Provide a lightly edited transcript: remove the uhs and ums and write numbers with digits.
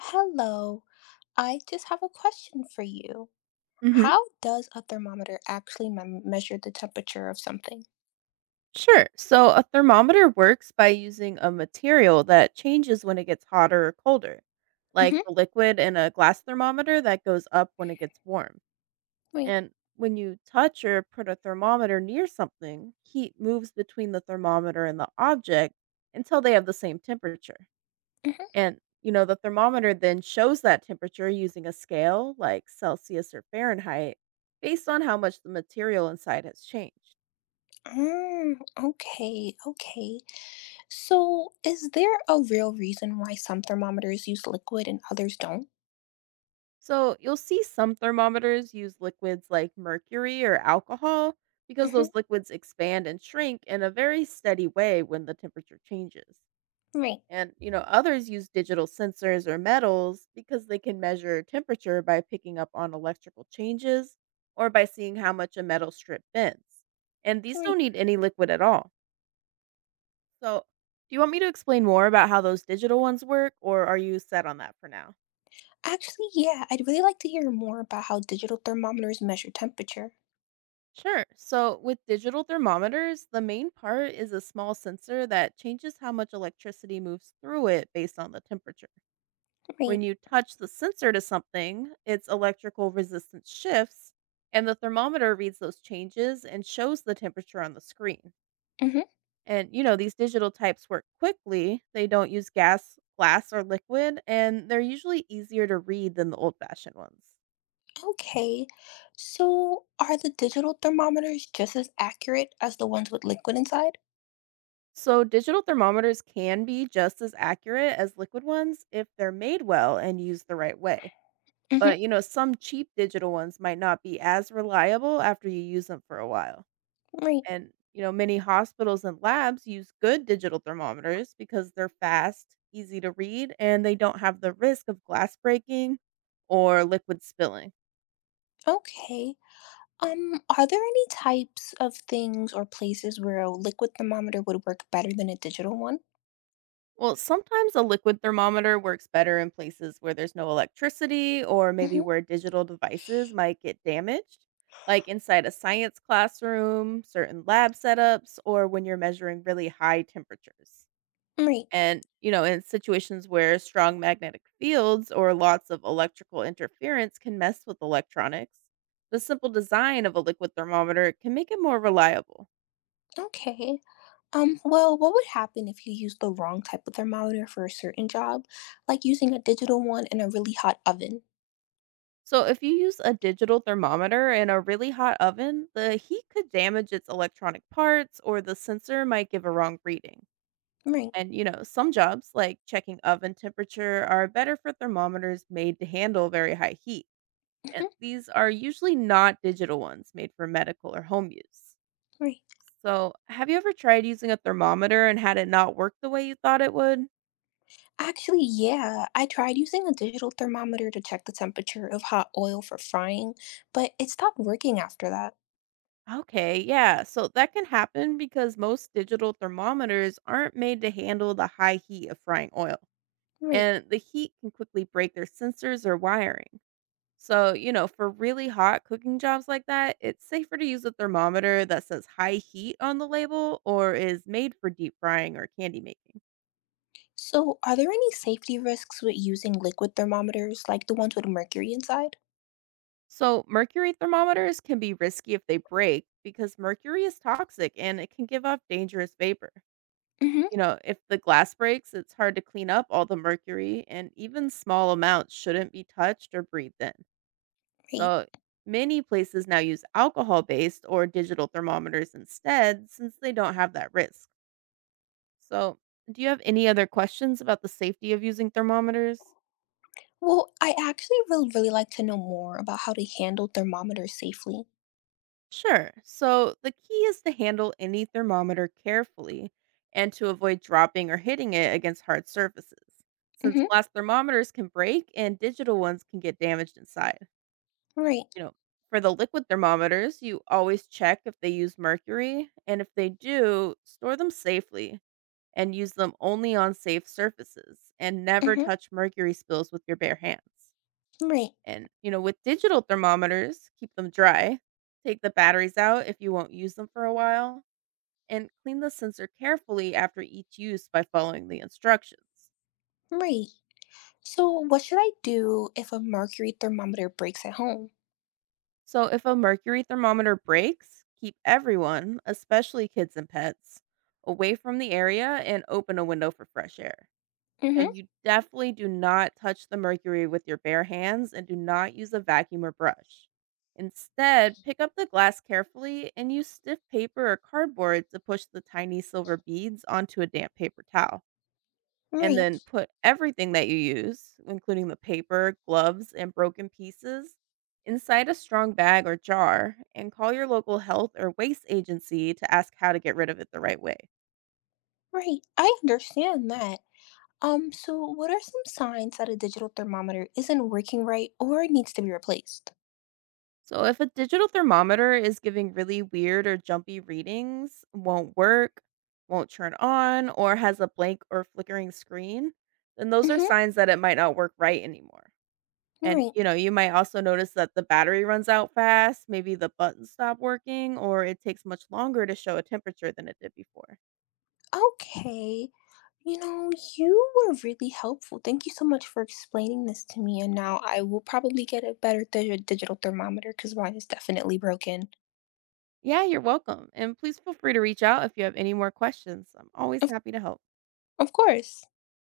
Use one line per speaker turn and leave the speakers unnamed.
Hello. I just have a question for you.
Hmm.
How does a thermometer actually mem measure the temperature of something?
Sure. So a thermometer works by using a material that changes when it gets hotter or colder, like
Mm-hmm.
the liquid in a glass thermometer that goes up when it gets warm.
Wait.
And when you touch or put a thermometer near something, heat moves between the thermometer and the object until they have the same temperature.
Mm-hmm.
And, the thermometer then shows that temperature using a scale like Celsius or Fahrenheit based on how much the material inside has changed.
Mm, okay, okay. So, is there a real reason why some thermometers use liquid and others don't?
So you'll see some thermometers use liquids like mercury or alcohol because
Mm-hmm.
those liquids expand and shrink in a very steady way when the temperature changes.
Right,
And others use digital sensors or metals because they can measure temperature by picking up on electrical changes or by seeing how much a metal strip bends. And these
right.
don't need any liquid at all. So, do you want me to explain more about how those digital ones work, or are you set on that for now?
Actually, yeah, I'd really like to hear more about how digital thermometers measure temperature.
Sure. So, with digital thermometers, the main part is a small sensor that changes how much electricity moves through it based on the temperature.
Right.
When you touch the sensor to something, its electrical resistance shifts, and the thermometer reads those changes and shows the temperature on the screen. And, these digital types work quickly, they don't use gas, glass, or liquid, and they're usually easier to read than the old fashioned ones.
Okay, so are the digital thermometers just as accurate as the ones with liquid inside?
So, digital thermometers can be just as accurate as liquid ones if they're made well and used the right way.
Mm-hmm.
But, some cheap digital ones might not be as reliable after you use them for a while.
Right.
And, many hospitals and labs use good digital thermometers because they're fast, easy to read, and they don't have the risk of glass breaking or liquid spilling.
Okay. Are there any types of things or places where a liquid thermometer would work better than a digital one?
Well, sometimes a liquid thermometer works better in places where there's no electricity or maybe
Mm-hmm.
where digital devices might get damaged, like inside a science classroom, certain lab setups, or when you're measuring really high temperatures.
Right.
And, in situations where strong magnetic fields or lots of electrical interference can mess with electronics, the simple design of a liquid thermometer can make it more reliable.
Okay. Well, what would happen if you used the wrong type of thermometer for a certain job, like using a digital one in a really hot oven?
So, if you use a digital thermometer in a really hot oven, the heat could damage its electronic parts or the sensor might give a wrong reading.
Right.
And, some jobs like checking oven temperature are better for thermometers made to handle very high heat. And
Mm-hmm.
these are usually not digital ones made for medical or home use.
Right.
So, have you ever tried using a thermometer and had it not work the way you thought it would?
Actually, yeah. I tried using a digital thermometer to check the temperature of hot oil for frying, but it stopped working after that.
Okay, yeah. So that can happen because most digital thermometers aren't made to handle the high heat of frying oil,
Right.
and the heat can quickly break their sensors or wiring. So, for really hot cooking jobs like that, it's safer to use a thermometer that says high heat on the label or is made for deep frying or candy making.
So, are there any safety risks with using liquid thermometers, like the ones with mercury inside?
So, mercury thermometers can be risky if they break because mercury is toxic and it can give off dangerous vapor.
Mm-hmm.
You know if the glass breaks, it's hard to clean up all the mercury, and even small amounts shouldn't be touched or breathed in.
Right.
So, many places now use alcohol based or digital thermometers instead since they don't have that risk. So, do you have any other questions about the safety of using thermometers?
Well, I actually would really like to know more about how to handle thermometers safely.
Sure. So, the key is to handle any thermometer carefully and to avoid dropping or hitting it against hard surfaces, since
Mm-hmm.
glass thermometers can break and digital ones can get damaged inside.
Right.
You know, for the liquid thermometers, you always check if they use mercury, and if they do, store them safely and use them only on safe surfaces and never
Mm-hmm.
touch mercury spills with your bare hands.
Right.
And, with digital thermometers, keep them dry, take the batteries out if you won't use them for a while, and clean the sensor carefully after each use by following the instructions.
Right. So, what should I do if a mercury thermometer breaks at home?
So, if a mercury thermometer breaks, keep everyone, especially kids and pets, away from the area and open a window for fresh air.
Mm-hmm.
And you definitely do not touch the mercury with your bare hands and do not use a vacuum or brush. Instead, pick up the glass carefully and use stiff paper or cardboard to push the tiny silver beads onto a damp paper towel and then
Right.
put everything that you use, including the paper, gloves, and broken pieces, inside a strong bag or jar and call your local health or waste agency to ask how to get rid of it the right way.
Right. I understand that. So what are some signs that a digital thermometer isn't working right or needs to be replaced?
So, if a digital thermometer is giving really weird or jumpy readings, won't work, won't turn on, or has a blank or flickering screen, then those are
Mm-hmm.
signs that it might not work right anymore. And,
Right.
you might also notice that the battery runs out fast, maybe the buttons stop working, or it takes much longer to show a temperature than it did before.
Okay. You know, you were really helpful. Thank you so much for explaining this to me. And now I will probably get a better digital thermometer because mine is definitely broken.
Yeah, you're welcome. And please feel free to reach out if you have any more questions. I'm always
Of,
happy to help.
of course.